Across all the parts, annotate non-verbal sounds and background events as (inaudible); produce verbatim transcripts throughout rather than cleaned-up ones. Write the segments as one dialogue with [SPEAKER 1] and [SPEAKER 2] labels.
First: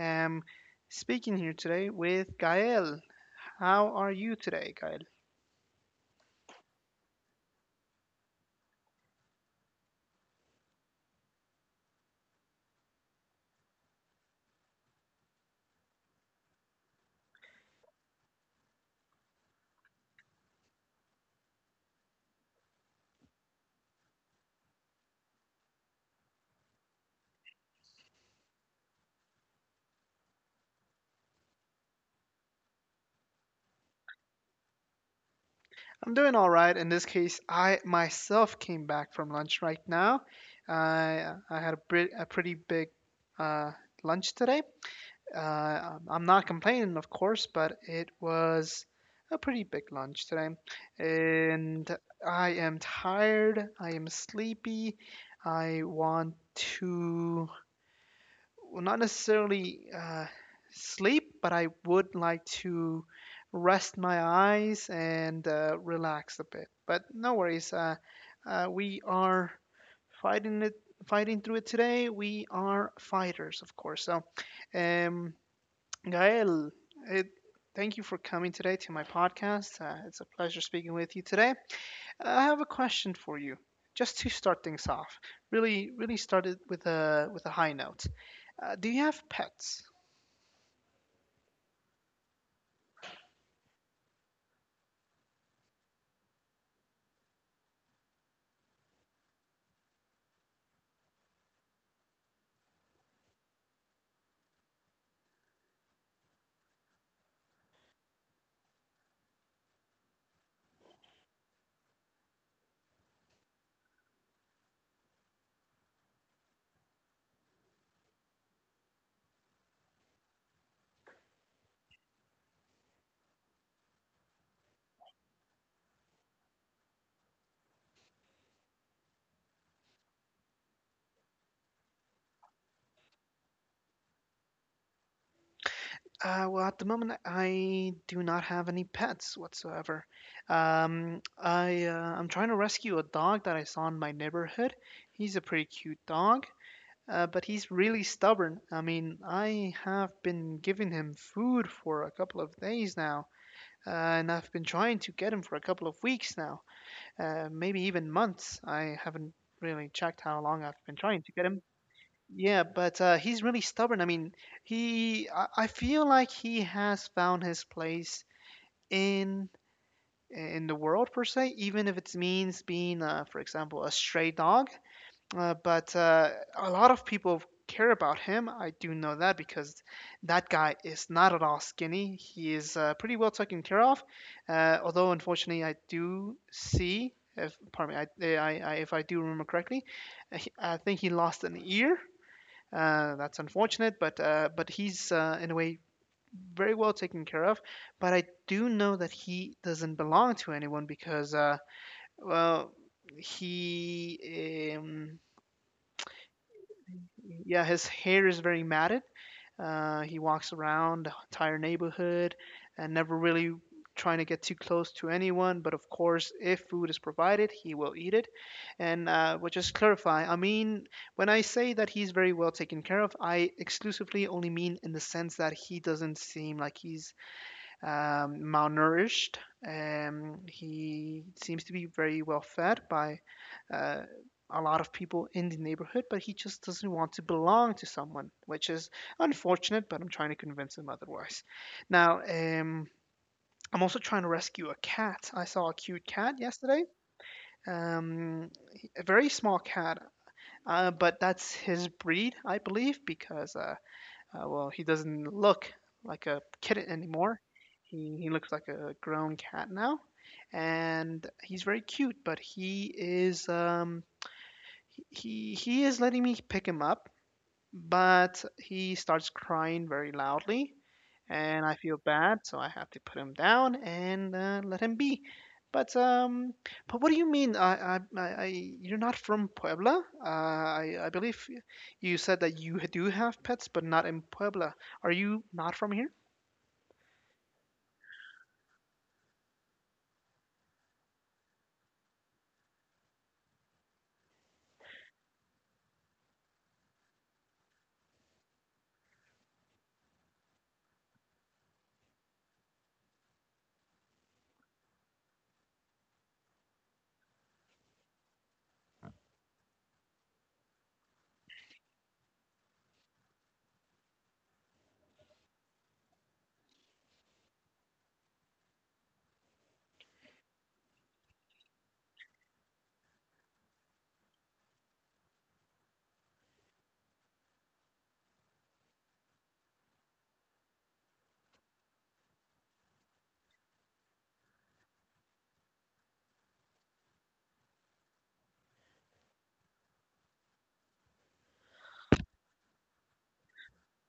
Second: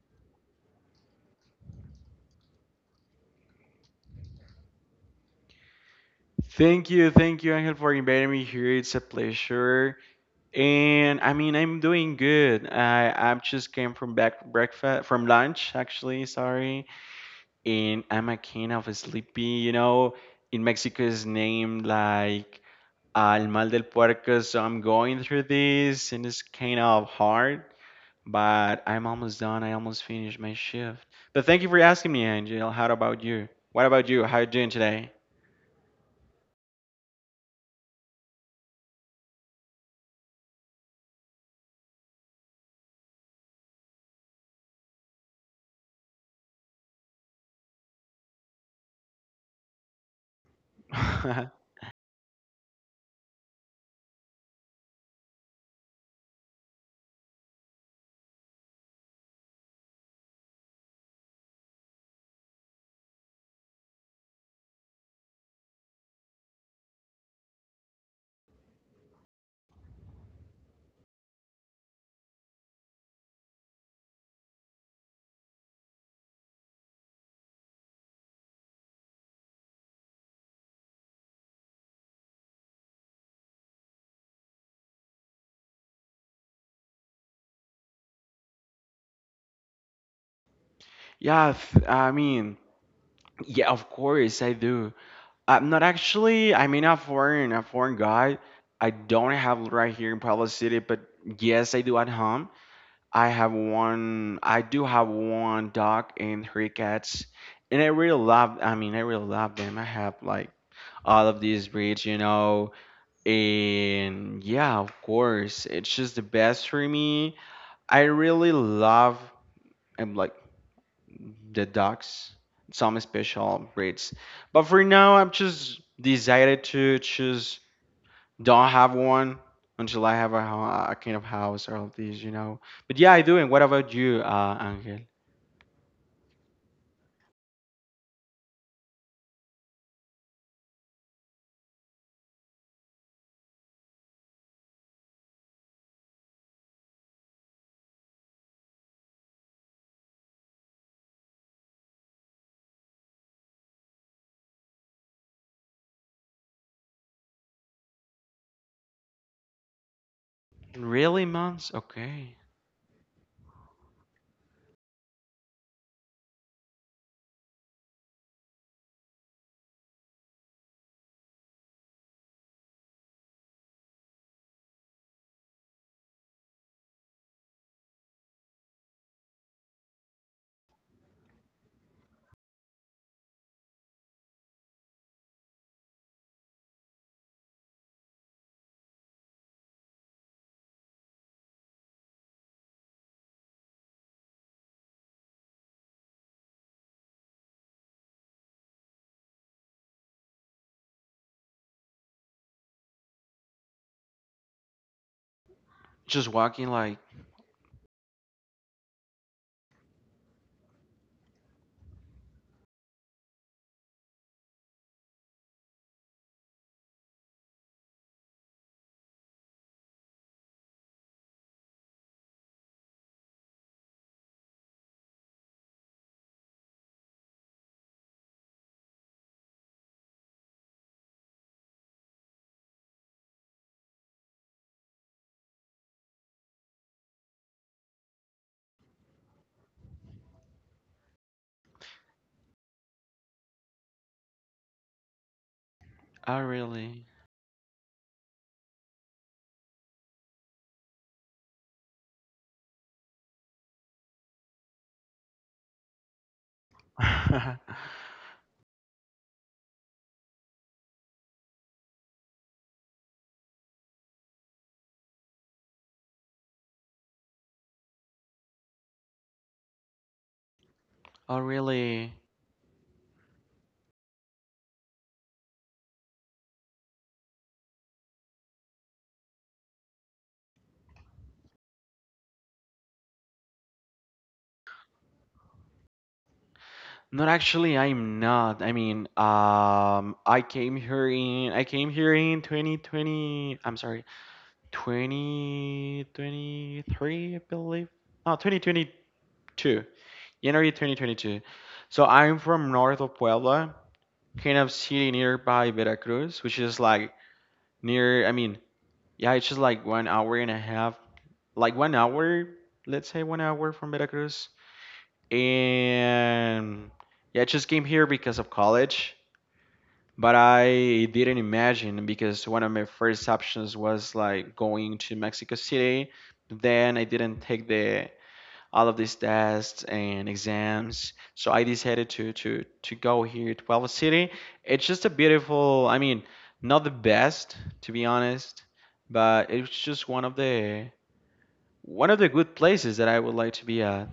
[SPEAKER 1] am speaking here today with Gael. How are you today, Gael?
[SPEAKER 2] Thank you, thank you, Angel, for inviting me here. It's a pleasure. And I mean, I'm doing good. I I just came from back breakfast from lunch, actually. Sorry, and I'm a kind of sleepy. You know, in Mexico is named like Al Mal del Puerco, so I'm going through this, and it's kind of hard. But I'm almost done. I almost finished my shift. But thank you for asking me, Angel. How about you? What about you? How you doing today?
[SPEAKER 1] I'm doing all right. In this case, I myself came back from lunch right now. I I had a, br- a pretty big uh, lunch today. Uh, um, I'm not complaining, of course, but it was a pretty big lunch today.
[SPEAKER 2] (laughs)
[SPEAKER 1] And I am tired. I am sleepy. I want to, well, not necessarily uh, sleep, but I would like to rest my eyes and uh, relax a bit. But no worries. Uh, uh, we are fighting it, fighting through it today. We are fighters, of course. So. Um, Gael, it, thank you for coming today to my podcast. Uh, it's a pleasure speaking with you today. I have a question for you, just to start things off. Really, really started with a with a high note. Uh, do you have pets?
[SPEAKER 2] Yeah, th- I mean. Yeah, of course I do. I'm not actually. I mean, a foreign, a foreign guy. I don't have right here in Puebla City, but yes, I do at home. I have one. I do have one dog and three cats, and I really love. I mean, I really love them. I have like all of these breeds, you know, and yeah, of course, it's just the best for me. I really love. I'm like the docs, some special breeds. But for now, I'm just decided to just don't have one until I have a, a kind of house or all these, you know. But yeah, I do. And what about you, uh, Angel?
[SPEAKER 1] Uh, well, at the moment, I do not have any pets whatsoever. Um, I uh, I'm trying to rescue a dog that I saw in my neighborhood. He's a pretty cute dog. Uh, but he's really stubborn. I mean, I have been giving him food for a couple of days now, uh, and I've been trying to get him for a couple of weeks now, uh, maybe even months. I haven't really checked how long I've been
[SPEAKER 2] Really,
[SPEAKER 1] trying to get him.
[SPEAKER 2] months? Okay.
[SPEAKER 1] Yeah, but uh, he's really stubborn. I mean, he I, I feel like he has found his place in in the world per se, even if it means being, uh, for example, a stray dog. Uh, but uh, a lot of people care about him. I do know that because that guy is not at all skinny. He is uh, pretty well taken care of. Uh, although, unfortunately, I do see, if pardon me, I, eh, I, I, if I do remember correctly, uh, he- I think he lost an ear. Uh, that's unfortunate, but uh, but he's uh, in a way very well taken care of. But I do know that he doesn't belong to anyone because uh, well he um,
[SPEAKER 2] Just walking like,
[SPEAKER 1] yeah, his hair is very matted. Uh, he walks around the entire neighborhood and never really trying to get too close to anyone. But of course, if food is provided, he will eat it. And uh, we'll just clarify I mean, when I say that he's very well taken care of, I exclusively only mean in the sense that he doesn't seem like he's um, malnourished. Um, he seems to be very well fed by uh, a lot of people in the neighborhood, but he just doesn't want to belong to someone, which is unfortunate, but I'm trying to convince him otherwise. Now, um, I'm also trying to rescue a cat. I saw a cute
[SPEAKER 2] oh,
[SPEAKER 1] cat yesterday,
[SPEAKER 2] really?
[SPEAKER 1] um, a very small cat, uh, but that's his breed, I believe, because uh, uh, well, he doesn't look like a kitten
[SPEAKER 2] (laughs)
[SPEAKER 1] anymore.
[SPEAKER 2] Oh,
[SPEAKER 1] He, he looks like a grown cat now, and he's very cute. But he is um, he he is letting me pick him up, but he starts crying very loudly, and I feel
[SPEAKER 2] really?
[SPEAKER 1] bad, so I have to put him down and uh, let him be. But um, but what do you mean? I, I, I, I you're not from Puebla. Uh, I, I believe you said that you do have pets, but not in Puebla. Are you not from here?
[SPEAKER 2] Not actually, I'm not. I mean, um, I came here in, I came here in twenty twenty. I'm sorry. twenty twenty-three, I believe. No, twenty twenty-two. January twenty twenty-two. So I'm from north of Puebla, kind of city nearby Veracruz, which is like near, I mean, yeah, it's just like one hour and a half, like one hour, let's say one hour from Veracruz. And yeah, I just came here because of college. But I didn't imagine because one of my first options was like going to Mexico City. Then I didn't take the all of these tests and exams, so I decided to to to go here to Puebla City. It's just a beautiful. I mean, not the best to be honest, but it's just one of the one of the good places that I would like to be at.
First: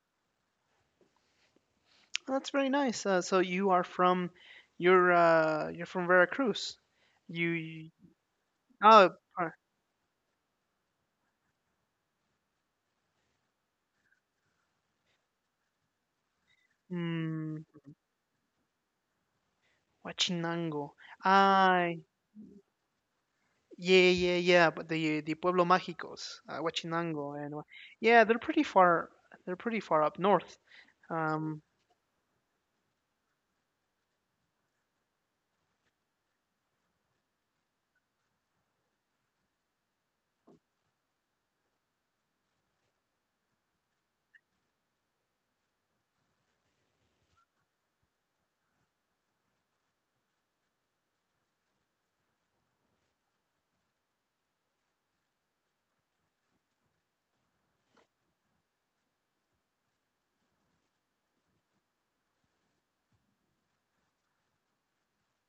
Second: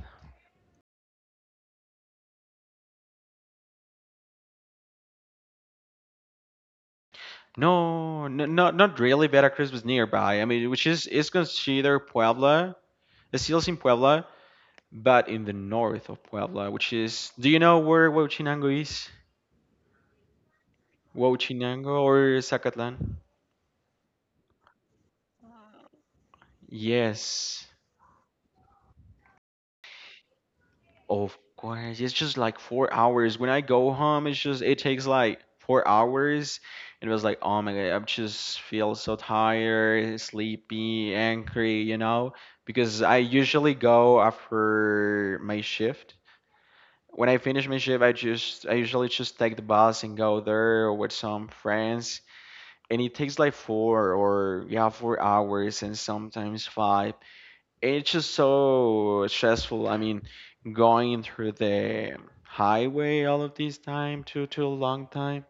[SPEAKER 1] Oh, that's very nice. Uh, so you are from, you're uh, you're from Veracruz. You, you-
[SPEAKER 2] No, n- not not
[SPEAKER 1] oh,
[SPEAKER 2] really.
[SPEAKER 1] uh,
[SPEAKER 2] Veracruz was nearby. I mean, which is is considered Puebla. It's still in Puebla, but in the north of Puebla, which is, do
[SPEAKER 1] mm,
[SPEAKER 2] you know where Huachinango is?
[SPEAKER 1] Huachinango. Ah,
[SPEAKER 2] Huachinango or Zacatlan?
[SPEAKER 1] yeah, yeah, yeah. But the the Pueblo Mágicos, uh, Huachinango, and Hua-
[SPEAKER 2] Yes,
[SPEAKER 1] yeah, they're pretty far. They're pretty far up north.
[SPEAKER 2] of
[SPEAKER 1] Um,
[SPEAKER 2] course. It's just like four hours. When I go home, it's just it takes like four hours. And it was like, oh my God, I just feel so tired, sleepy, angry, you know? Because I usually go after my shift. When I finish my shift, I just I usually just take the bus and go there with some friends, and it takes like four or yeah four hours and sometimes five, and it's just so stressful. I mean, going through the highway all of this time, too too long time.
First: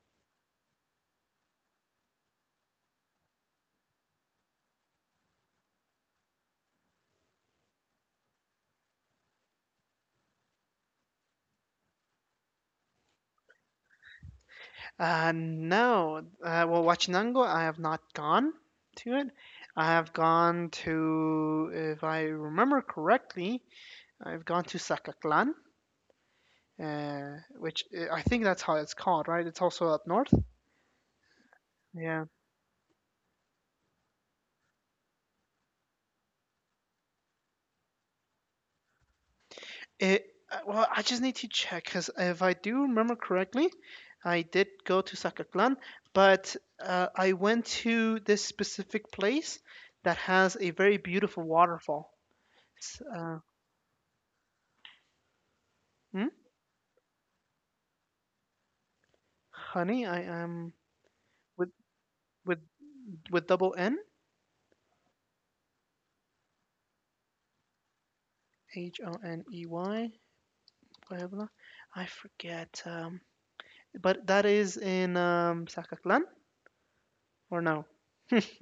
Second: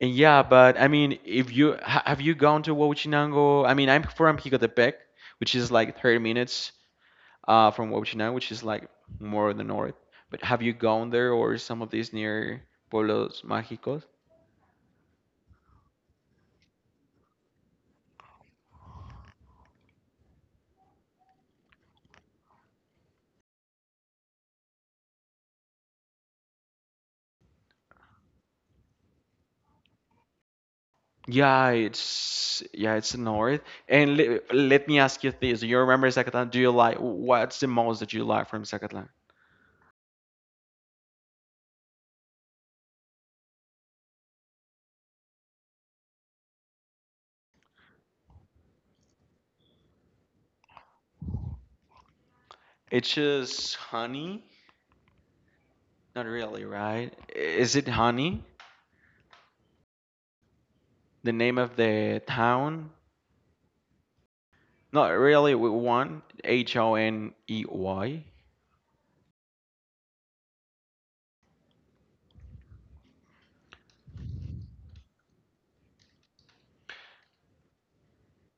[SPEAKER 2] And yeah, but I mean, if you ha- have you gone to Huachinango? I mean, I'm from Jicotepec, which is like thirty minutes uh, from Huachinango, which is like more in the north. But have you gone there or some of these near pueblos mágicos?
[SPEAKER 1] uh, no, uh, well, Huachinango, I have not gone to it. I have gone to, if I remember correctly, I've gone to Zacatlan, uh, which uh, I think that's how it's called, right? It's also up north.
[SPEAKER 2] Yeah,
[SPEAKER 1] Yeah.
[SPEAKER 2] it's yeah, it's north. And le let me ask you this: do you remember Zacatlan? Do you like, what's the most that you like from Zacatlan?
[SPEAKER 1] It uh, well, I just need to check because if I do remember correctly, I did go to Sacaclan, but uh, I went to this specific place that has a very beautiful waterfall. It's,
[SPEAKER 2] It's
[SPEAKER 1] uh,
[SPEAKER 2] just Honey? Not
[SPEAKER 1] hmm?
[SPEAKER 2] really, right? Is it Honey?
[SPEAKER 1] Honey, I am
[SPEAKER 2] The name
[SPEAKER 1] with
[SPEAKER 2] of the
[SPEAKER 1] with
[SPEAKER 2] town?
[SPEAKER 1] with double N
[SPEAKER 2] Not really. With one H O N E Y.
[SPEAKER 1] H O N E Y. Blah, I forget. Um, but that is in um, Sacaclan or no?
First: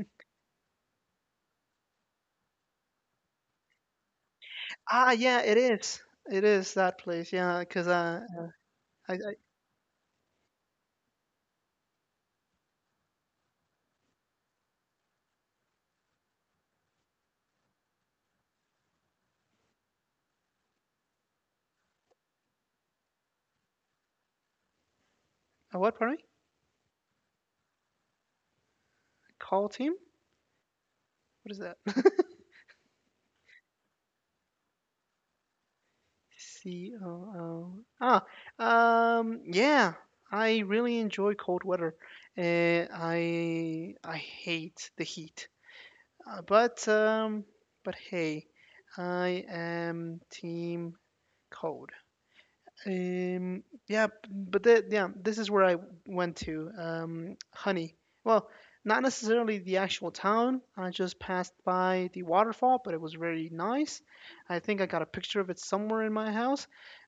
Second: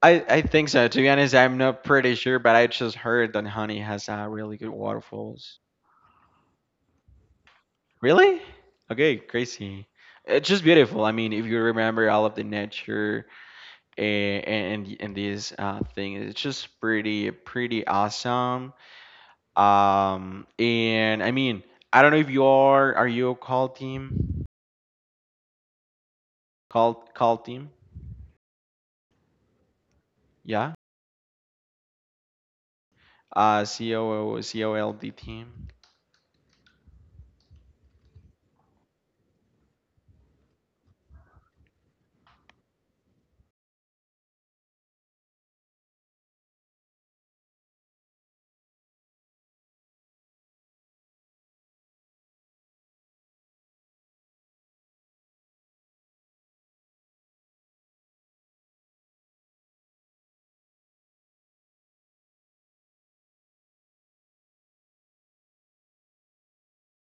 [SPEAKER 2] I I think so. To be honest, I'm not pretty sure, but I just heard that Honey has uh, really good
[SPEAKER 1] Ah, yeah, it
[SPEAKER 2] waterfalls.
[SPEAKER 1] is. It is that place. Yeah, because uh,
[SPEAKER 2] Really? Okay,
[SPEAKER 1] I, I,
[SPEAKER 2] crazy. It's just beautiful. I mean, if you remember all of the nature and and, and this uh, thing, it's just pretty pretty awesome. um and I mean, I don't know if you are are you a call team,
[SPEAKER 1] I what? Pardon me?
[SPEAKER 2] call call team,
[SPEAKER 1] Call team?
[SPEAKER 2] yeah,
[SPEAKER 1] What is that? (laughs)
[SPEAKER 2] uh coo team.
[SPEAKER 1] C O O. Ah, um, yeah. I really enjoy cold weather. Uh, I I hate the heat. Uh, but um, but hey, I am team cold. Um, yeah, b- but the, yeah, this is where I went to. Um, Honey. Well, not necessarily the actual town. I just passed by the waterfall, but it was very nice. I think I got a picture of it somewhere in my house,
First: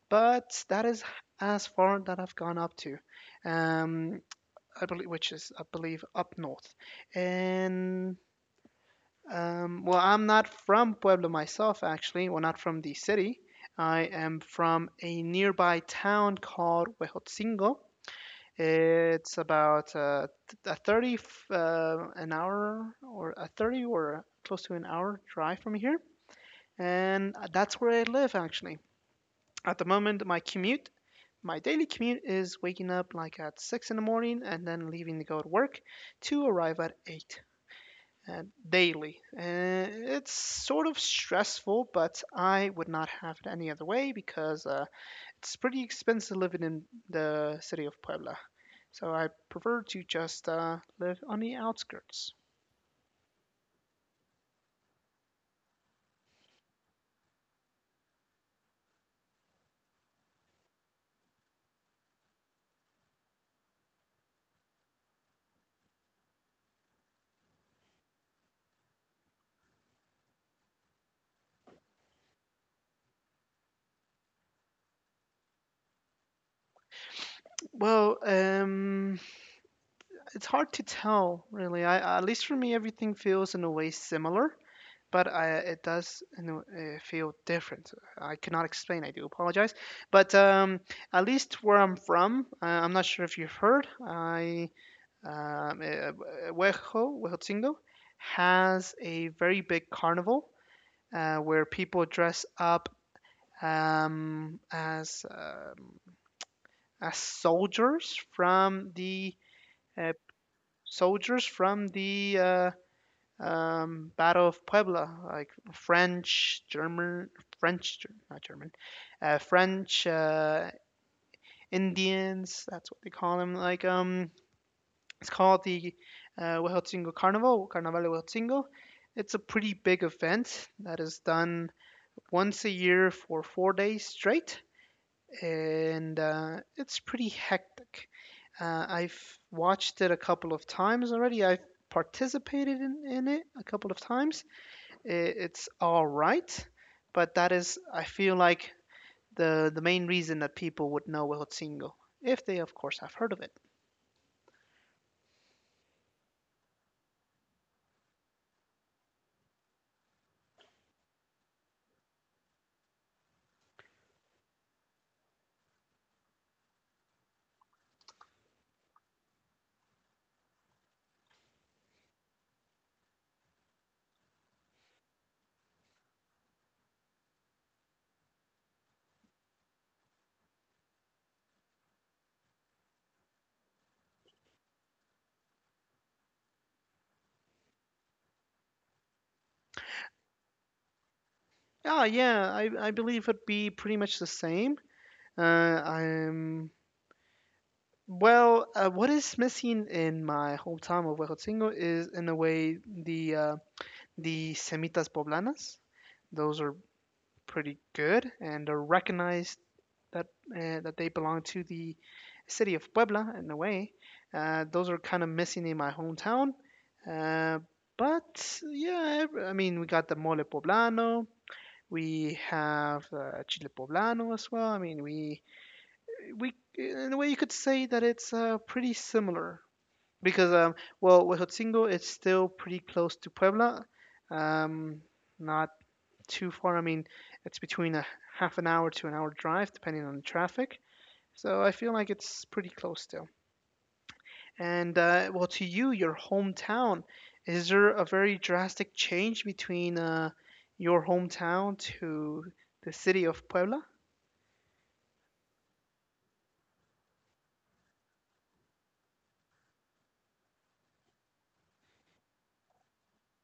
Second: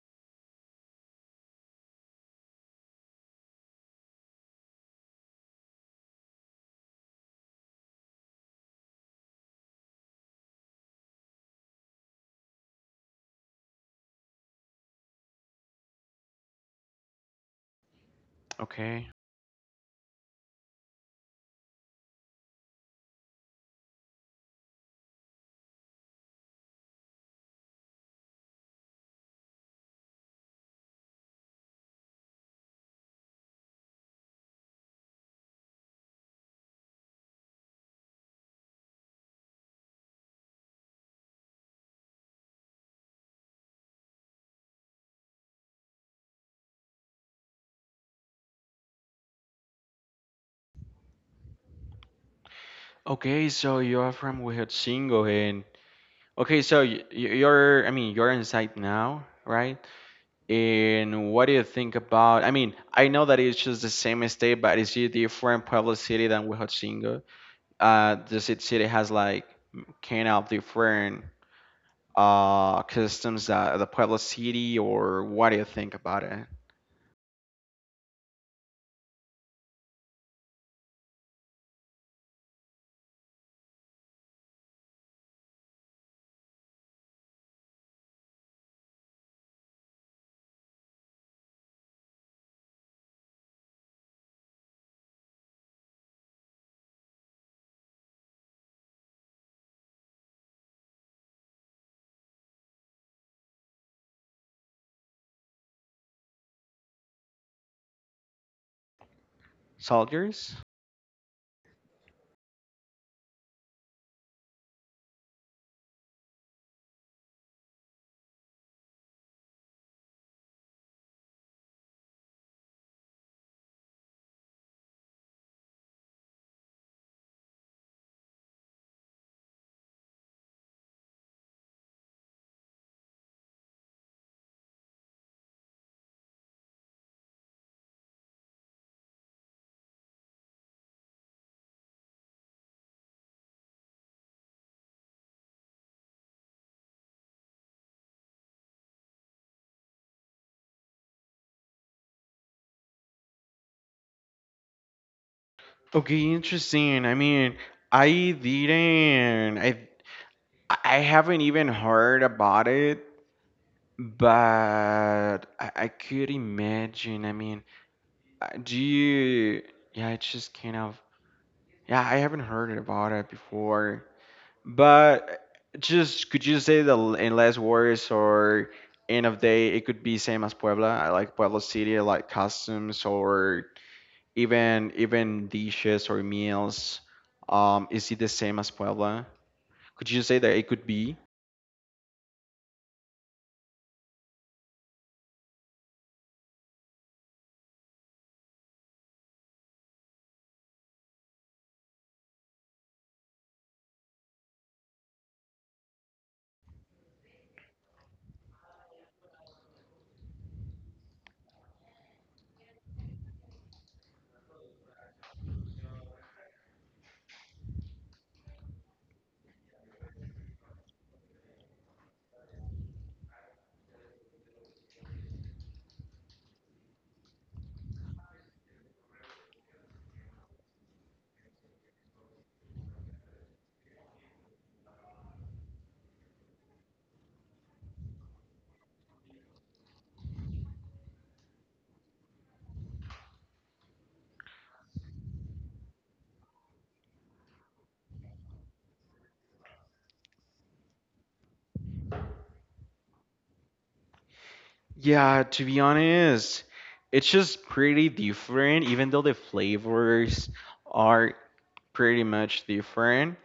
[SPEAKER 1] but that is as far that I've gone up to. Um, I believe, which is I believe up north, and um, well, I'm not from Puebla myself, actually. Well, not from the city. I am from a nearby town called Huejotzingo.
[SPEAKER 2] Okay,
[SPEAKER 1] It's about uh, a thirty, f- uh, an hour, or a thirty or close to an hour drive from here. And that's where I live, actually. At the moment, my commute, my daily commute is waking up like at six in the morning and then leaving to go to work to arrive at eight uh, daily. Uh, it's sort of stressful, but I would not have it any other way because uh, it's pretty expensive living in the city of Puebla. So I prefer to just uh, live on the outskirts.
[SPEAKER 2] okay, so you're from Huejotzingo. And okay, so y- y- you're, I mean, you're inside now, right? And what do you think about, I mean, I know that it's just the same state, but is it different pueblo city than Huejotzingo? Uh, the ci- city has like kind of different uh customs that the Puebla City, or what do you think about it?
[SPEAKER 1] Well, um, it's hard to tell, really. I, at least for me, everything feels in a way similar, but I, it does in a, uh, feel different. I cannot explain. I do apologize. But um, at least where I'm from, uh, I'm not sure if you've heard. I um, eh, eh, Huejo, Huejotzingo has a very big carnival uh, where people dress up um, as um, as soldiers from the uh,
[SPEAKER 2] Soldiers?
[SPEAKER 1] soldiers from the uh, um, Battle of Puebla, like French, German, French, not German, uh, French uh, Indians. That's what they call them. Like um, it's called the uh, Huejotzingo Carnival, Carnaval de Huejotzingo. It's a pretty big event that is done once a year for four days straight, and uh, it's pretty hectic. Uh, I've watched it a couple of times already. I've participated in, in it a couple of times. I- It's all right, but that is, I feel like, the, the main reason that people would know Huejotzingo, if they, of course, have heard of it.
[SPEAKER 2] Okay, interesting. I mean, I didn't. I I haven't even heard about it, but I, I could imagine. I mean, uh, do you? Yeah, it's just kind of. Yeah, I haven't heard about it before. But just could you say that, l- in less words, or end of day it could be same as Puebla? I like Puebla City, I like costumes or even even dishes or meals. Um, is it the same as Puebla? Could you say that it could be?
[SPEAKER 1] Ah, yeah, I, I believe it'd be pretty much the same. Uh, I'm well. Uh, what is missing in my hometown of Huejotzingo is, in a way, the uh, the semitas poblanas. Those are pretty good, and are recognized that uh, that they belong to the city of Puebla in a way. Uh, those are kind of missing in my hometown. Uh, but yeah, ev- I mean, we got the mole poblano. We have uh, chile poblano as well. I mean, we we in a way you could say that it's uh, pretty similar because um well Huejotzingo is still pretty close to Puebla, um not too far. I mean it's between a half an hour to an hour drive depending on the traffic. So I feel like it's pretty close still. And uh, well, to you, your hometown, is there a very drastic change between uh, your hometown to the city of Puebla?
[SPEAKER 2] Yeah, to be honest, it's just pretty different, even though the flavors are pretty much different.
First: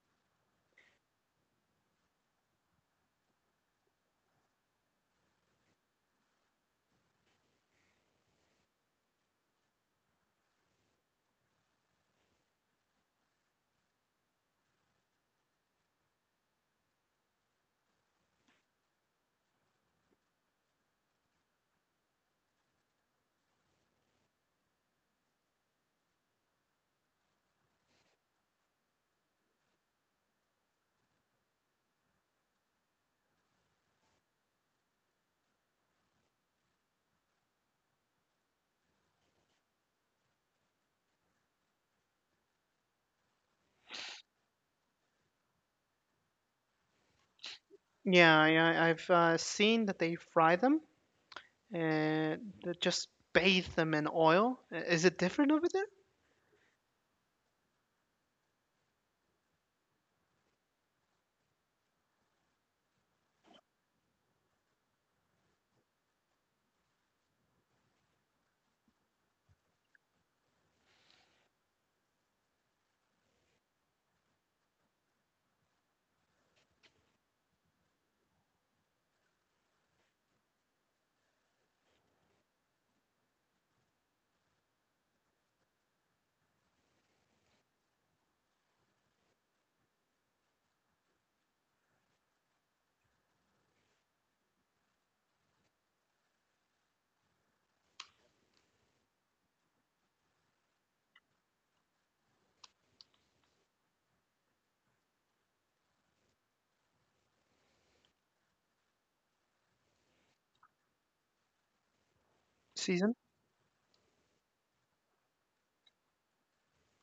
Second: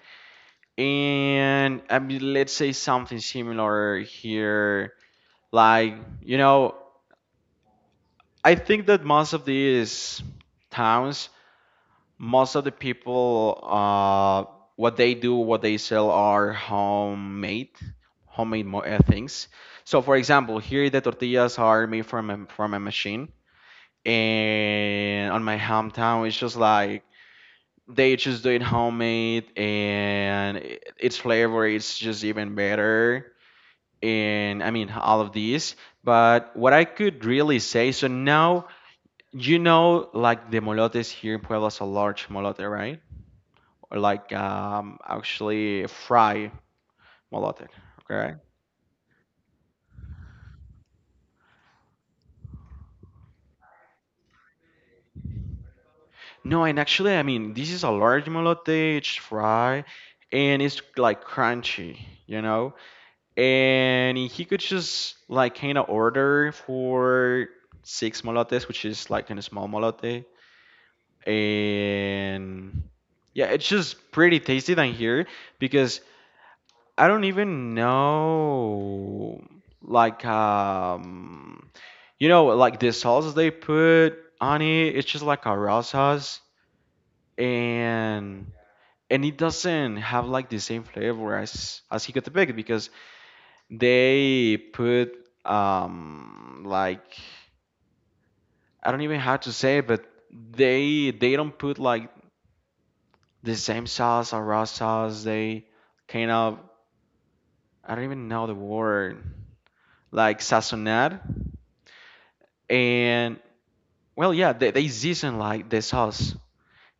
[SPEAKER 2] And I mean, let's say something similar here. Like, you know, I think that most of these towns, most of the people, uh, what they do, what they sell are homemade, homemade mo- uh, things. So, for example, here the tortillas are made from a, from a machine, and on my hometown, it's just like they just do it homemade, and i- its flavor is just even better. And I mean, all of these. But what I could really say, so now you know, like the molotes here in Puebla is a large molote, right? Or like um, actually fry molote, okay?
[SPEAKER 1] Yeah, yeah I've uh, seen that they fry them and just bathe them in oil. Is it different over there?
[SPEAKER 2] No, and actually, I mean, this is a large molote, it's fry, and it's like crunchy, you know? And he could just like kind of order for six molotes, which is like in a small molote. And yeah, it's just pretty tasty than here because I don't even know. Like um, you know, like the sauces they put on it, it's just like a raw sauce, and and it doesn't have like the same flavor as as Hicatepec, because they put um like I don't even know how to say it, but they they don't put like the same sauce or raw sauce. They kind of, I don't even know the word, like sazonar.
[SPEAKER 1] Season?
[SPEAKER 2] And well, yeah, they, they season like the sauce,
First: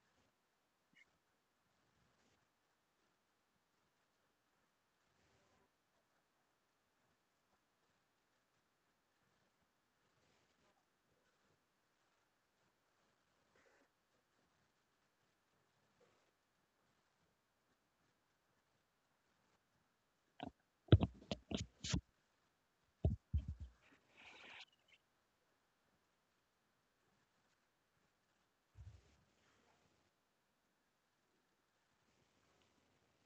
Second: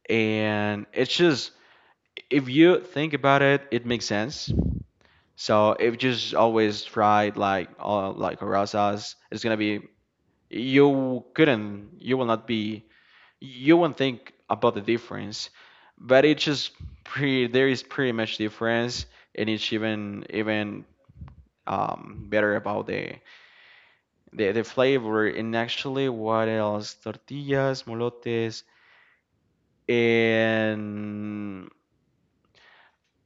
[SPEAKER 2] and it's just, if you think about it, it makes sense. So if you just always tried like uh, like raw sauce, it's gonna be, you couldn't, you will not be, you won't think about the difference. But it's just pretty, there is pretty much difference, and it's even even um, better about the, the the flavor. And actually, what else? Tortillas, molotes, and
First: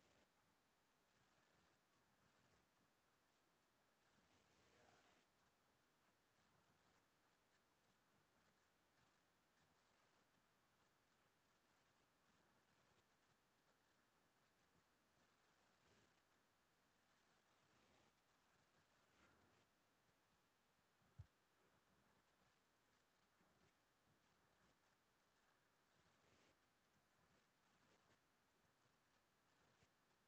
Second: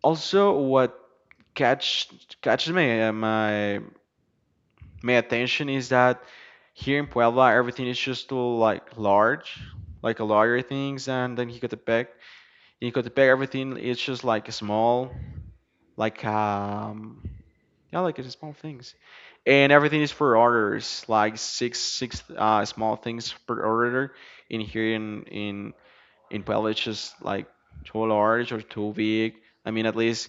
[SPEAKER 2] also what catch catches my uh, my my attention is that here in Puebla everything is just too like large, like a larger things, and then Jicotepec. In Jicotepec everything is just like small, like um yeah, like it's small things, and everything is for orders, like six six uh small things per order. In here in in in Puebla it's just like too large or too big. I mean, at least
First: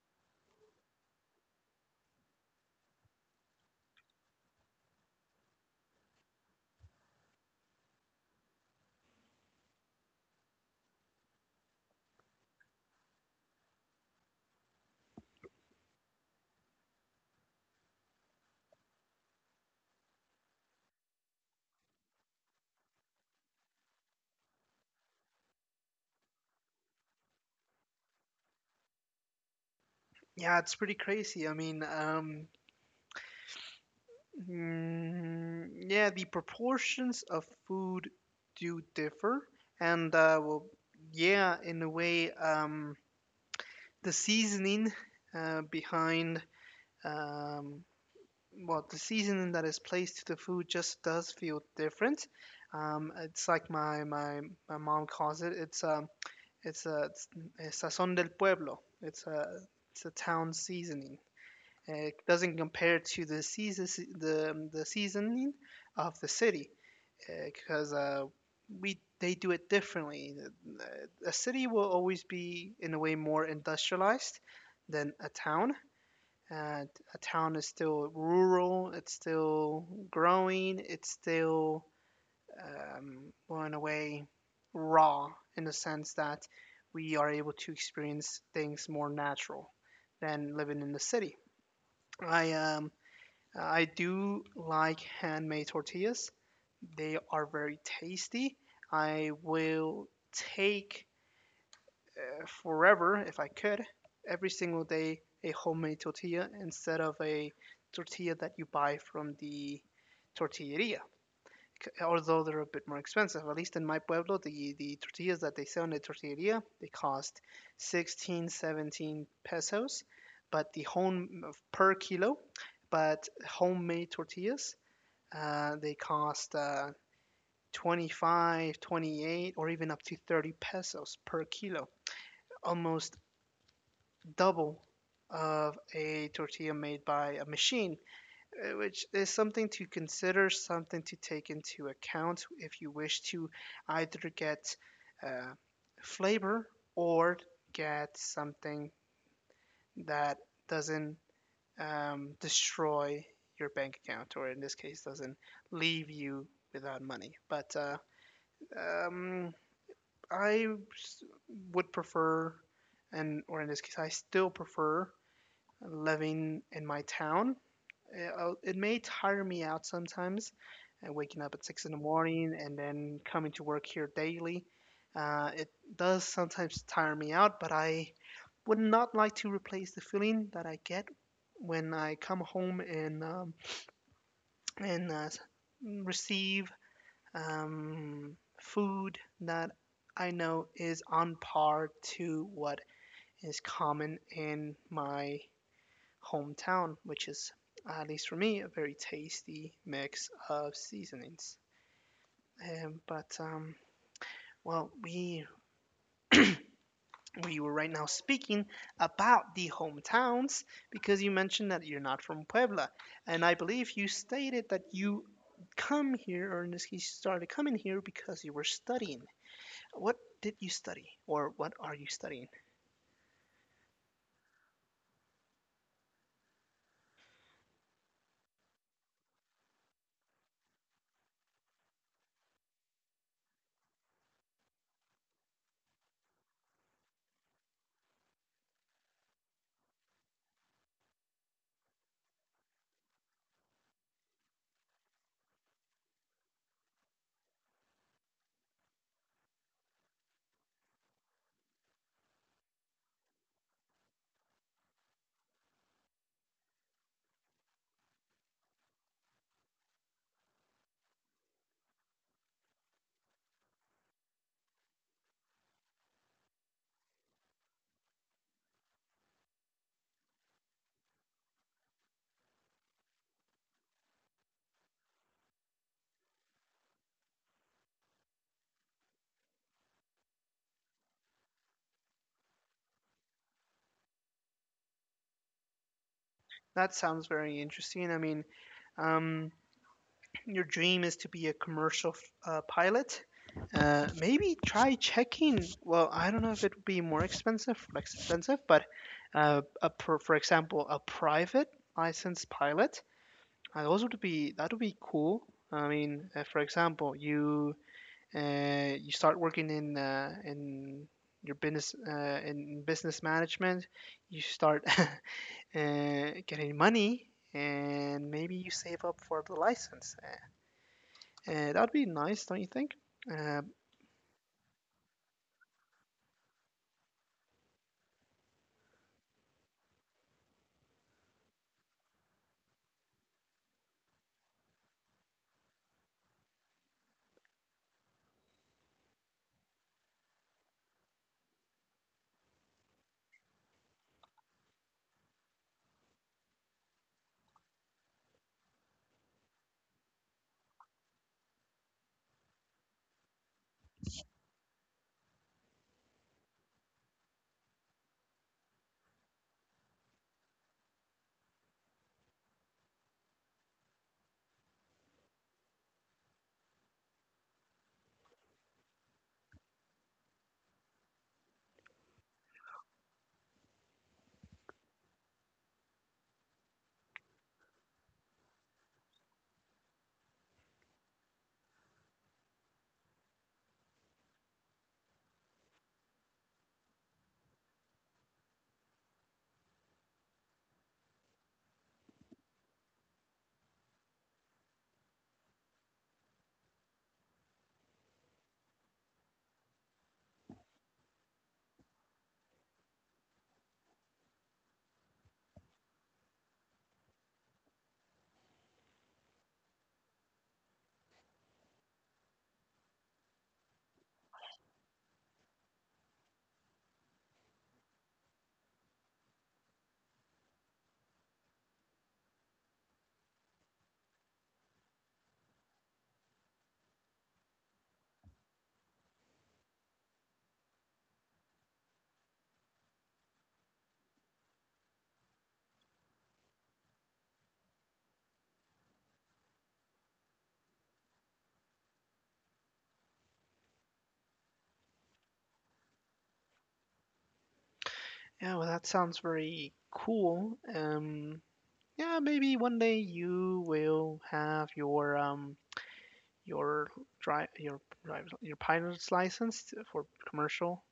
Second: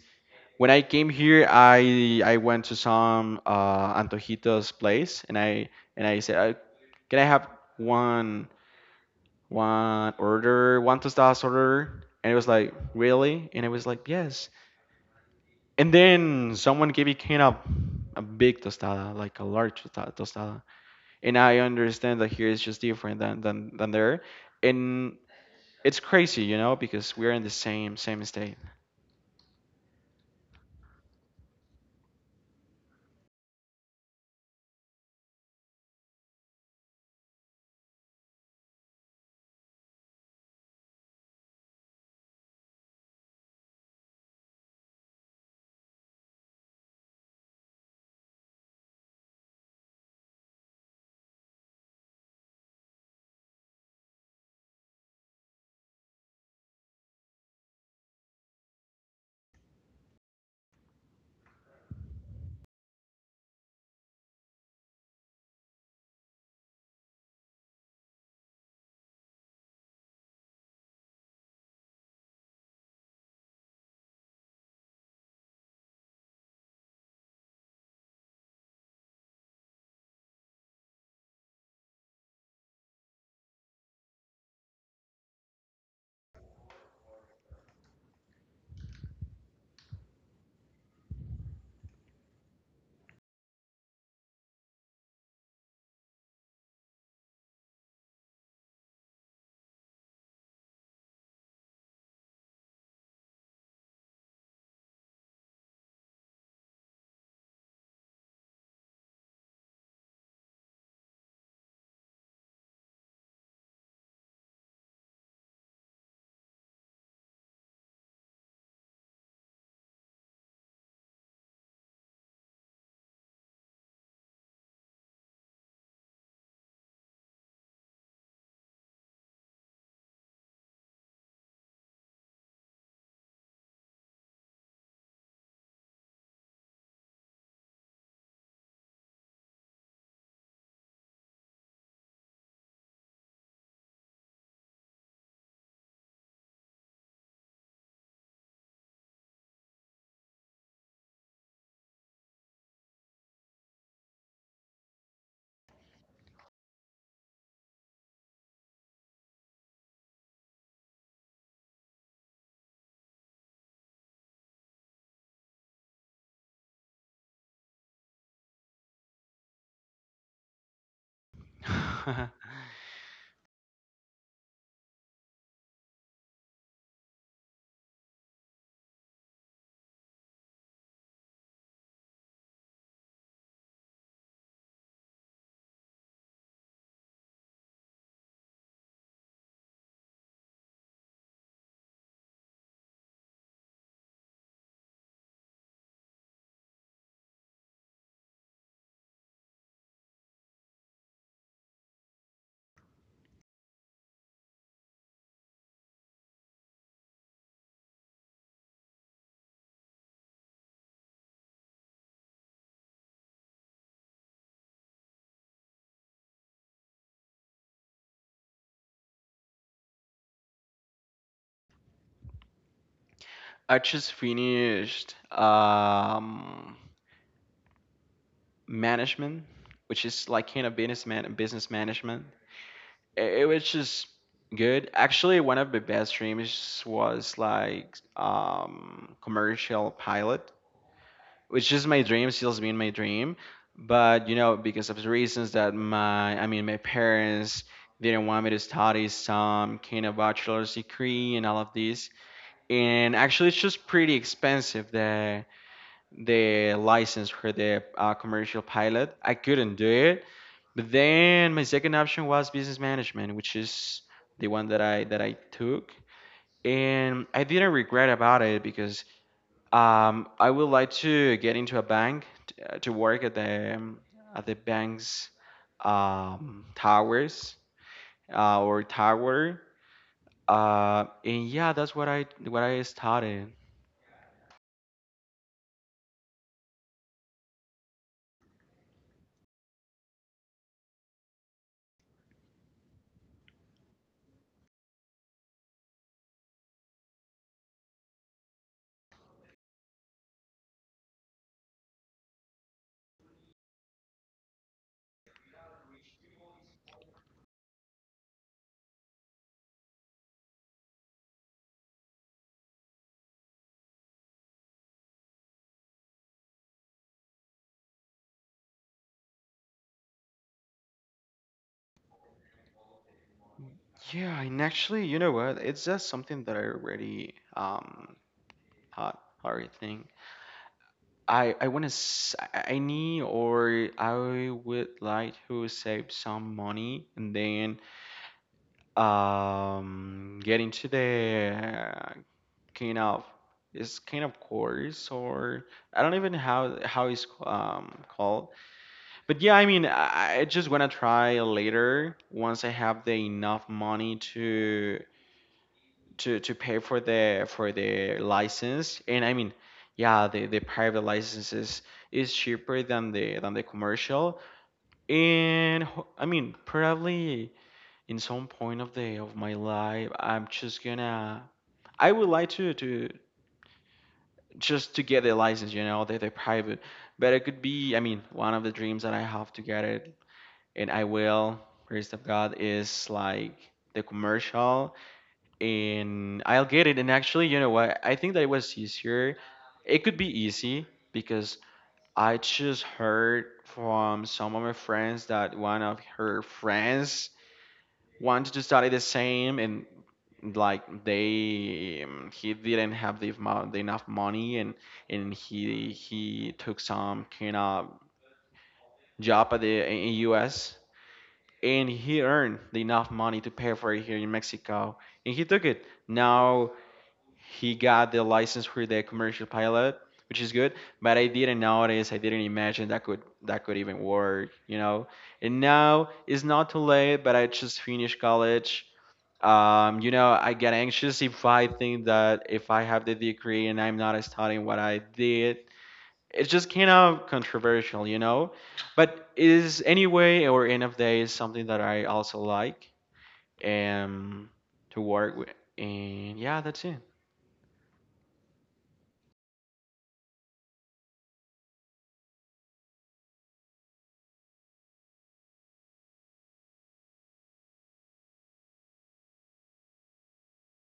[SPEAKER 2] when I came here, I I went to some uh, Antojito's place, and I and I said, uh, "Can I have one one order, one tostadas order?" And it was like, "Really?" And I was like, "Yes." And then someone gave me kind of a big tostada, like a large tosta- tostada, and I understand that here is just different than than than there, and it's crazy, you know, because we're in the same same state.
[SPEAKER 1] Yeah, it's pretty crazy. I mean, um, mm, yeah, the proportions of food do differ, and uh, well, yeah, in a way, um, the seasoning uh, behind um, well, the seasoning that is placed to the food just does feel different. Um, it's like my my my mom calls it. It's um It's a it's a sazón del pueblo. It's a it's a town seasoning. Uh, It doesn't compare to the season the the seasoning of the city because uh, we they do it differently. Uh, A city will always be in a way more industrialized than a town. And a town is still rural. It's still growing. It's still um, well, in a way, raw in the sense that we are able to experience things more natural than living in the city. I um, I do like handmade tortillas. They are very tasty. I will take uh, forever if I could every single day a homemade tortilla instead of a tortilla that you buy from the tortilleria although they're a bit more expensive. At least in my pueblo, the the tortillas that they sell in the tortilleria, they cost sixteen, seventeen pesos, but the home uh, per kilo, but homemade tortillas, uh, they cost uh, twenty-five, twenty-eight, or even up to thirty pesos per kilo, almost double of a tortilla made by a machine, uh, which is something to consider, something to take into account if you wish to either get uh, flavor or get something that doesn't um, destroy your bank account, or in this case, doesn't leave you without money. But uh, um, I s- would prefer, and or in this case, I still prefer living in my town. It, uh, I'll- it may tire me out sometimes, uh, waking up at six in the
[SPEAKER 2] (laughs)
[SPEAKER 1] morning and then coming to work here daily. Uh, it does sometimes tire me out, but I would not like to replace the feeling that I get when I come home and um, and uh, s- receive um, food that I know is on par to what is common in my hometown, which is, at least for me, a very tasty mix of seasonings. Um, but um, well, we we were right now speaking about the hometowns because you mentioned that you're not from Puebla, and I believe you stated that you come here, or in this case, you started coming here because you were studying. What did you study, or what are you studying?
[SPEAKER 2] I just finished. Um, management, which is like kind of businessman and business management. It, it was just good. Actually, one of the best dreams was like um, commercial pilot, which is my dream, still has been my dream. But you know, because of the reasons that my, I mean, my parents didn't want me to study some kind of bachelor's degree and all of this. And actually, it's just pretty expensive. The the license for the uh, commercial pilot. I couldn't do it. But then my second option was business management, which is the one that I that I took, and I didn't regret about it because um, I would like to get into a bank t- uh, to work at the um, at the bank's um, towers uh, or tower, uh, and yeah, that's what I what I started.
[SPEAKER 1] That sounds very interesting. I mean, um, your dream is to be a commercial uh, pilot. Uh, maybe try checking. Well, I don't know if it would be more expensive, less expensive, but uh, a, per, for example, a private licensed pilot. Uh, those would be That would be cool. I mean, uh, for example, you uh, you start working in uh, in your business uh, in business management. You start (laughs) uh, getting money, and maybe you save up for the license. Uh, that would be nice, don't you think? Um,
[SPEAKER 2] Yeah, and actually, you know what? It's just something that I already um, thought already think, I I want to, I need, or I would like to save some money and then um get into the uh, kind of, it's kind of course, or I don't even how how it's um called. But yeah, I mean, I, I just wanna try later once I have the enough money to to to pay for the for the license. And I mean, yeah, the the private licenses is cheaper than the than the commercial. And ho- I mean, probably in some point of the of my life, I'm just gonna, I would like to to just to get the license, you know, the, the private. But it could be, I mean, one of the dreams that I have to get it. And I will praise of god is like the commercial, and I'll get it. And actually, you know what? I think that it was easier. It could be easy because I just heard from some of my friends that one of her friends wanted to study the same. And like they um, he didn't have the amount, the enough money, and and he he took some kind of job at the in U S, and he earned the enough money to pay for it here in Mexico, and he took it, now he got the license for the commercial pilot, which is good. But I didn't notice. I didn't imagine that could that could even work, you know. And now it's not too late. But I just finished college. Um, you know, I get anxious if I think that if I have the degree and I'm not studying what I did, it's just kind of controversial, you know. But it is anyway or end of day is something that I also like um to work with. And yeah, that's it.
[SPEAKER 1] yeah, well, that sounds very cool. Um, yeah, maybe one day you will have your um your drive your your pilot's license for commercial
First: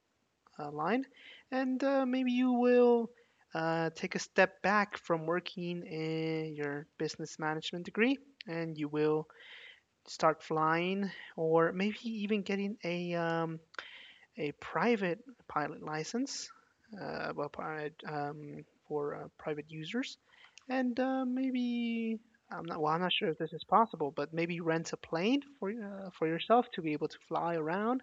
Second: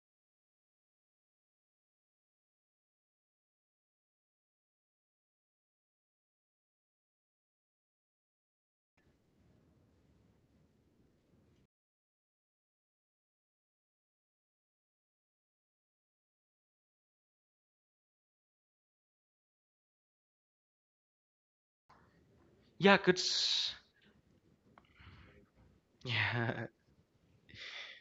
[SPEAKER 1] uh, line, and uh, maybe you will uh, take a step back from working in your business management degree, and you will start flying, or maybe even getting a um a private pilot license. uh, well, um, for uh, private users, and uh, maybe I'm not well.
[SPEAKER 2] Yeah,
[SPEAKER 1] I'm not
[SPEAKER 2] good.
[SPEAKER 1] sure if this is
[SPEAKER 2] s-
[SPEAKER 1] possible, but maybe rent a plane for uh, for yourself
[SPEAKER 2] Yeah,
[SPEAKER 1] to be able to fly around.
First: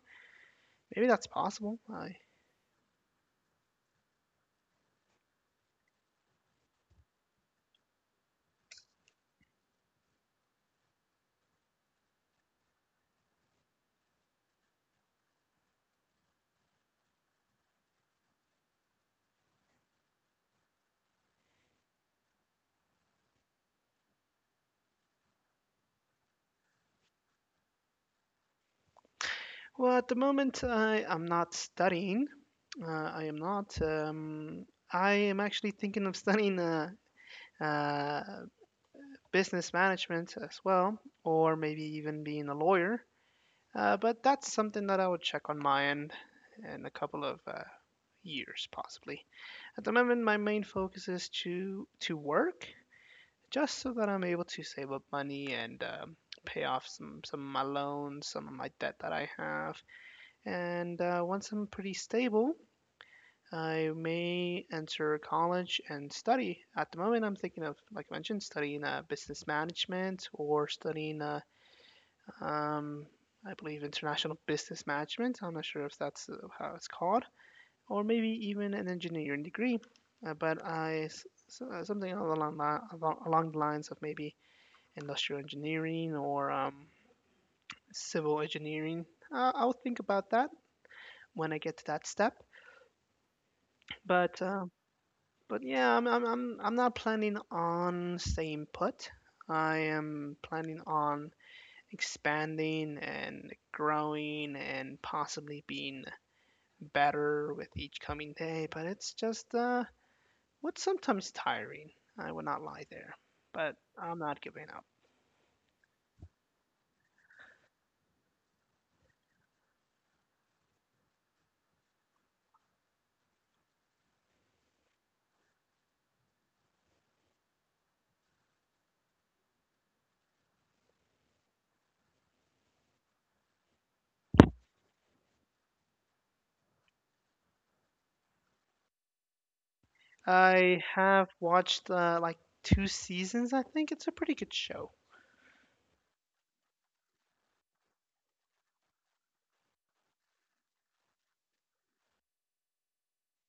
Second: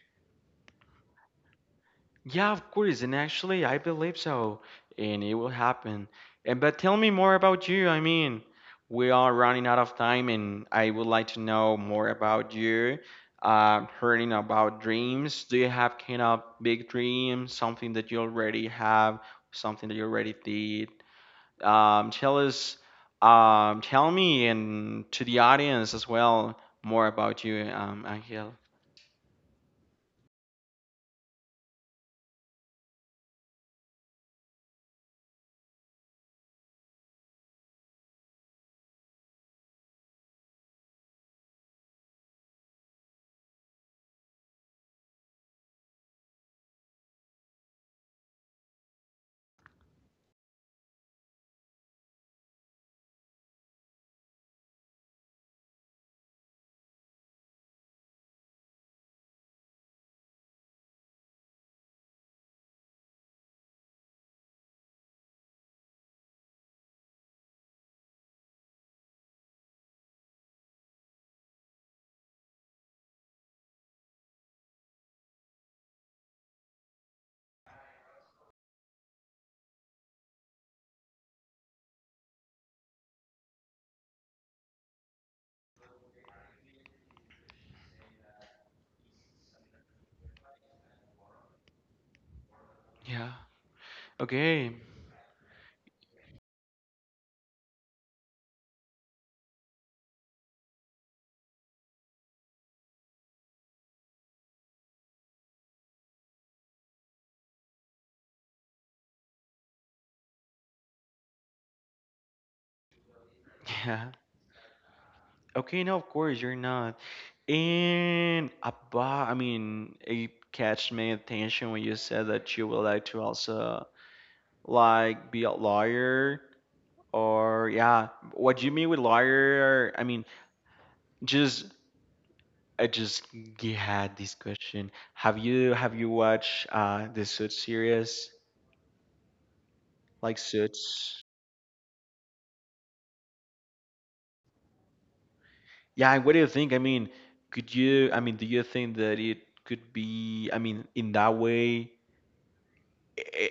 [SPEAKER 1] Maybe that's possible. I,
[SPEAKER 2] (laughs) yeah, of course, and actually, I believe so, and it will happen. And but tell me more about you. I mean, we are running out of time, and I would like to know more about you. Uh, hearing about dreams, do you have kind of big dreams, something that you already have, something that you already did? Um, tell us, um, tell me and to the audience as well more about you, um, Angel.
[SPEAKER 1] well, at the moment, I am not studying. Uh, I am not. Um, I am actually thinking of studying uh, uh, business management as well, or maybe even being a lawyer. Uh, but that's something that I would check on my end in a couple of uh, years, possibly. At the moment, my main focus is to to work, just so that I'm able to save up money and um, pay off some some of my loans, some of my debt that I have. And uh, once I'm pretty stable, I may enter college and study. At the moment, I'm thinking of, like I mentioned, studying uh, business management or studying uh, um, I believe international business management. I'm not sure if that's uh, how it's called, or maybe even an engineering degree. Uh, but I s- s- uh, Something along li- along along the lines of maybe industrial engineering or um, civil engineering. Uh, I'll think about that when I get to that step.
[SPEAKER 2] Yeah.
[SPEAKER 1] But um
[SPEAKER 2] Okay.
[SPEAKER 1] but yeah, I'm, I'm I'm I'm not planning on staying put. I am planning on expanding and growing and possibly being better with each coming day, but it's just uh, what's sometimes tiring. I would not lie there, but
[SPEAKER 2] (laughs) Yeah.
[SPEAKER 1] I'm not giving up.
[SPEAKER 2] Okay, no, of course you're not. And about, I mean, it catch my attention when you said that you would like to also like be a lawyer or yeah. What do you mean with lawyer? I mean, just I just g- had this question. Have you have you watched uh the Suits series? Like
[SPEAKER 1] I
[SPEAKER 2] Suits?
[SPEAKER 1] have watched uh, like two seasons. I think it's a pretty good show.
[SPEAKER 2] Yeah, and what do you think? I mean, could you I mean, do you think that it could be I mean, in that way? eh,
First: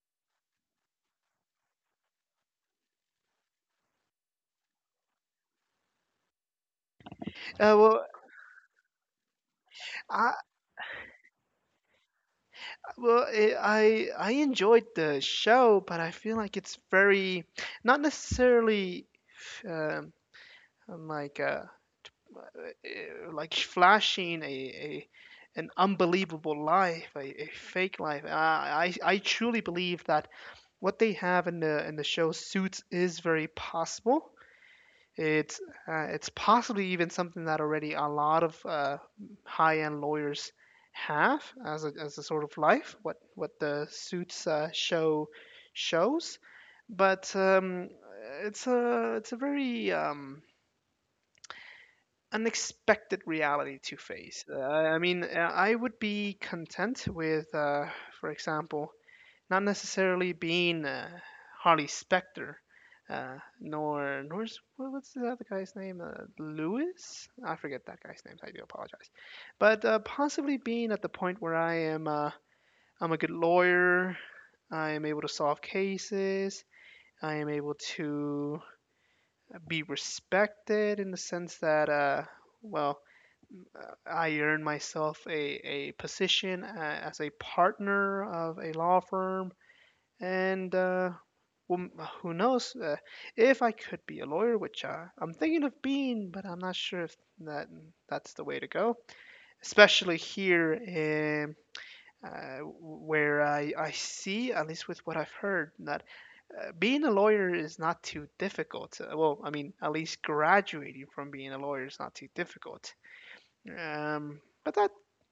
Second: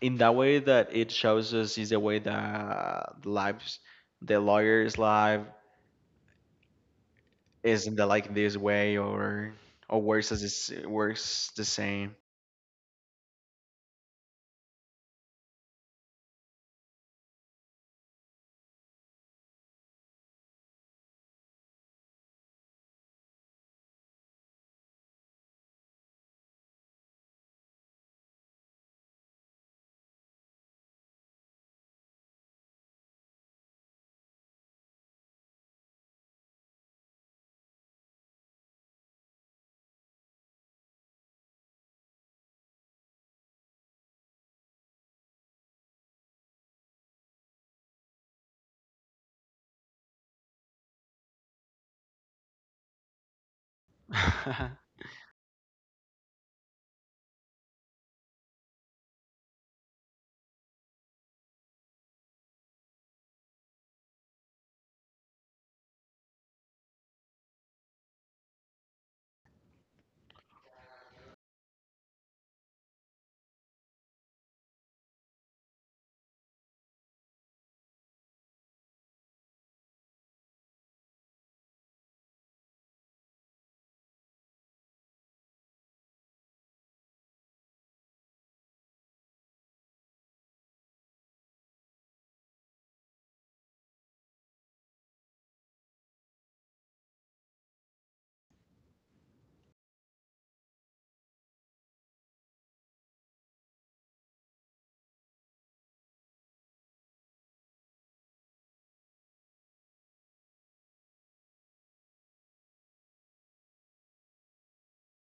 [SPEAKER 2] in that way that it shows us is the way that the lives the lawyer's life
[SPEAKER 1] Uh,
[SPEAKER 2] isn't
[SPEAKER 1] well,
[SPEAKER 2] the, like this way, or or
[SPEAKER 1] I
[SPEAKER 2] works as it's works the same.
[SPEAKER 1] well it, I I enjoyed the show, but I feel like it's very not necessarily um, like uh, uh, like flashing a, a an unbelievable life, a, a fake life. I, I I truly believe that what they have in the in the show Suits is very possible. It's uh, it's possibly even something that already a lot of uh, high-end lawyers have as a, as a sort of life. What what the Suits uh, show shows, but um, it's a it's a very um, unexpected reality to face. Uh,
[SPEAKER 2] (laughs)
[SPEAKER 1] I mean, uh, I would be content with, uh, for example, not necessarily being uh, Harley Specter, uh, nor nor is- what- what's the other guy's name? Uh, Lewis? I forget that guy's name. I do apologize, but uh, possibly being at the point where I am uh, I'm a good lawyer. I am able to solve cases. I am able to be respected in the sense that uh, well, uh, I earn myself a, a position uh, as a partner of a law firm and uh, who who knows uh, if I could be a lawyer, which uh, I'm thinking of being, but I'm not sure if that that's the way to go, especially here in. Uh, where I, I see, at least with what I've heard, that uh, being a lawyer is not too difficult. Uh, well, I mean, at least graduating from being a lawyer is not too difficult. Um, but that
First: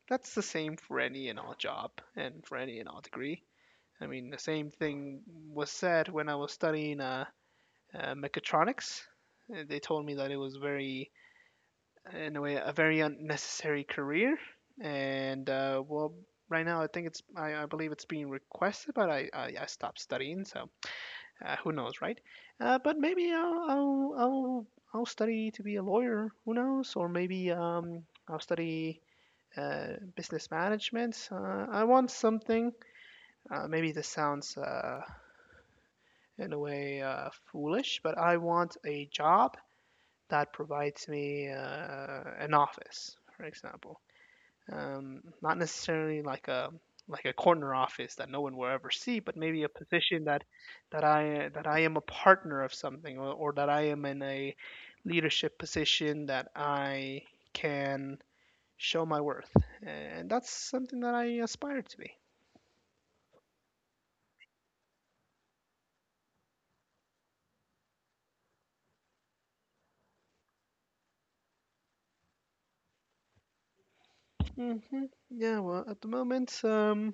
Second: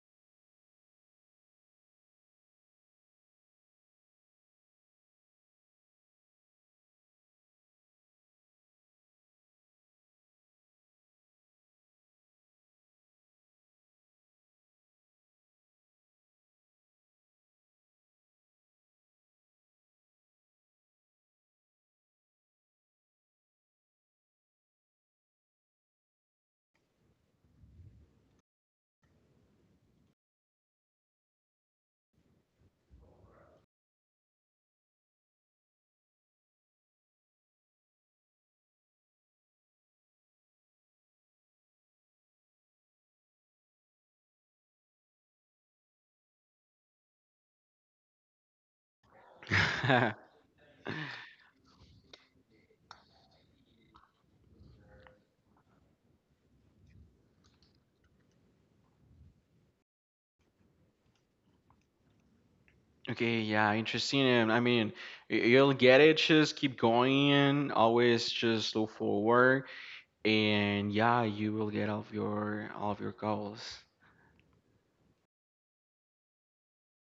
[SPEAKER 1] That's the same for any and all job and for any and all degree. I mean, the same thing was said when I was studying uh, uh, mechatronics. Uh, They told me that it was very, in a way, a very unnecessary career. And uh, well, right now I think it's, I, I believe it's being requested, but I, I, I stopped studying, so uh, who knows, right? Uh, but maybe I'll, I'll, I'll, I'll study to be a lawyer. Who knows? Or maybe um, I'll study uh, business management. Uh, I want something. Uh, maybe this sounds Uh, in a way uh, foolish, but I want a job that provides me uh, an office, for example. Um, not necessarily like a like a corner office that no one will ever see, but maybe a position that that I that I am a partner of something, or, or that I am in a leadership position that I can show my worth, and that's something that I aspire to be.
[SPEAKER 2] Okay, yeah, interesting. And I mean, y- you'll get it, just keep going, always just look forward, and yeah, you will get all of your all of your goals.
[SPEAKER 1] hmm Yeah, well, at the moment, um,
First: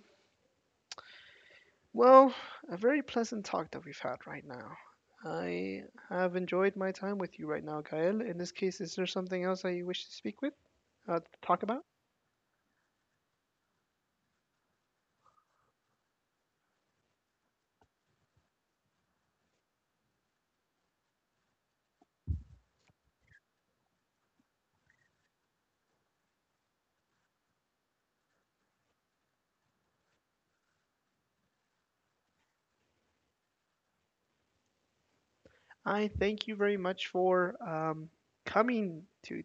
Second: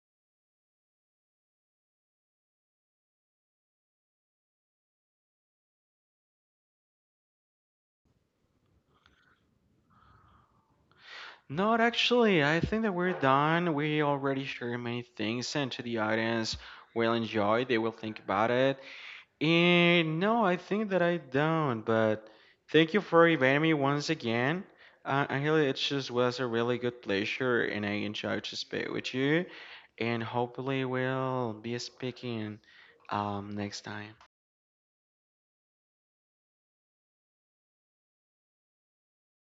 [SPEAKER 1] well, a very pleasant talk that we've had right now. I have enjoyed my time with you right now, Gael. In this case, is there something else that you wish to speak with, uh, talk
[SPEAKER 2] Not
[SPEAKER 1] about?
[SPEAKER 2] actually. I think that we're done. We already shared many things, and to the audience, will enjoy. They will think about it. And no, I think that I don't. But thank you for inviting me once again. Uh, Angela, it just was a really good pleasure, and I enjoyed to speak with you. And hopefully, we'll be speaking um, next time.
[SPEAKER 1] I thank you very much for um, coming to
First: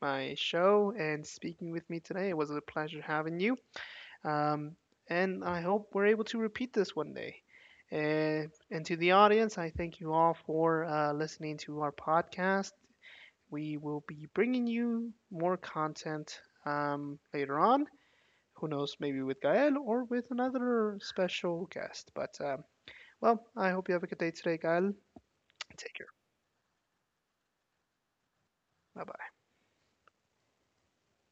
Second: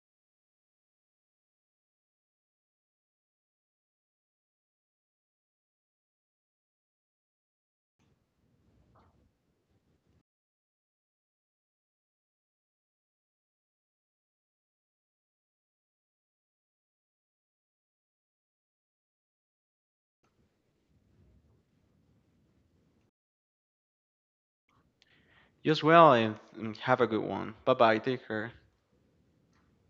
[SPEAKER 1] my show and speaking with me today. It was a pleasure having you. Um, and I hope we're able to repeat this one day. Uh, and to the audience, I thank you all for uh, listening to our podcast. We will be bringing you more content um, later on. Who knows, maybe with Gael or with another special guest. But, um, well, I hope you have a good day today, Gael.
[SPEAKER 2] You as
[SPEAKER 1] Take care.
[SPEAKER 2] well, and and have a good one. Bye bye. Take care.
[SPEAKER 1] Bye bye.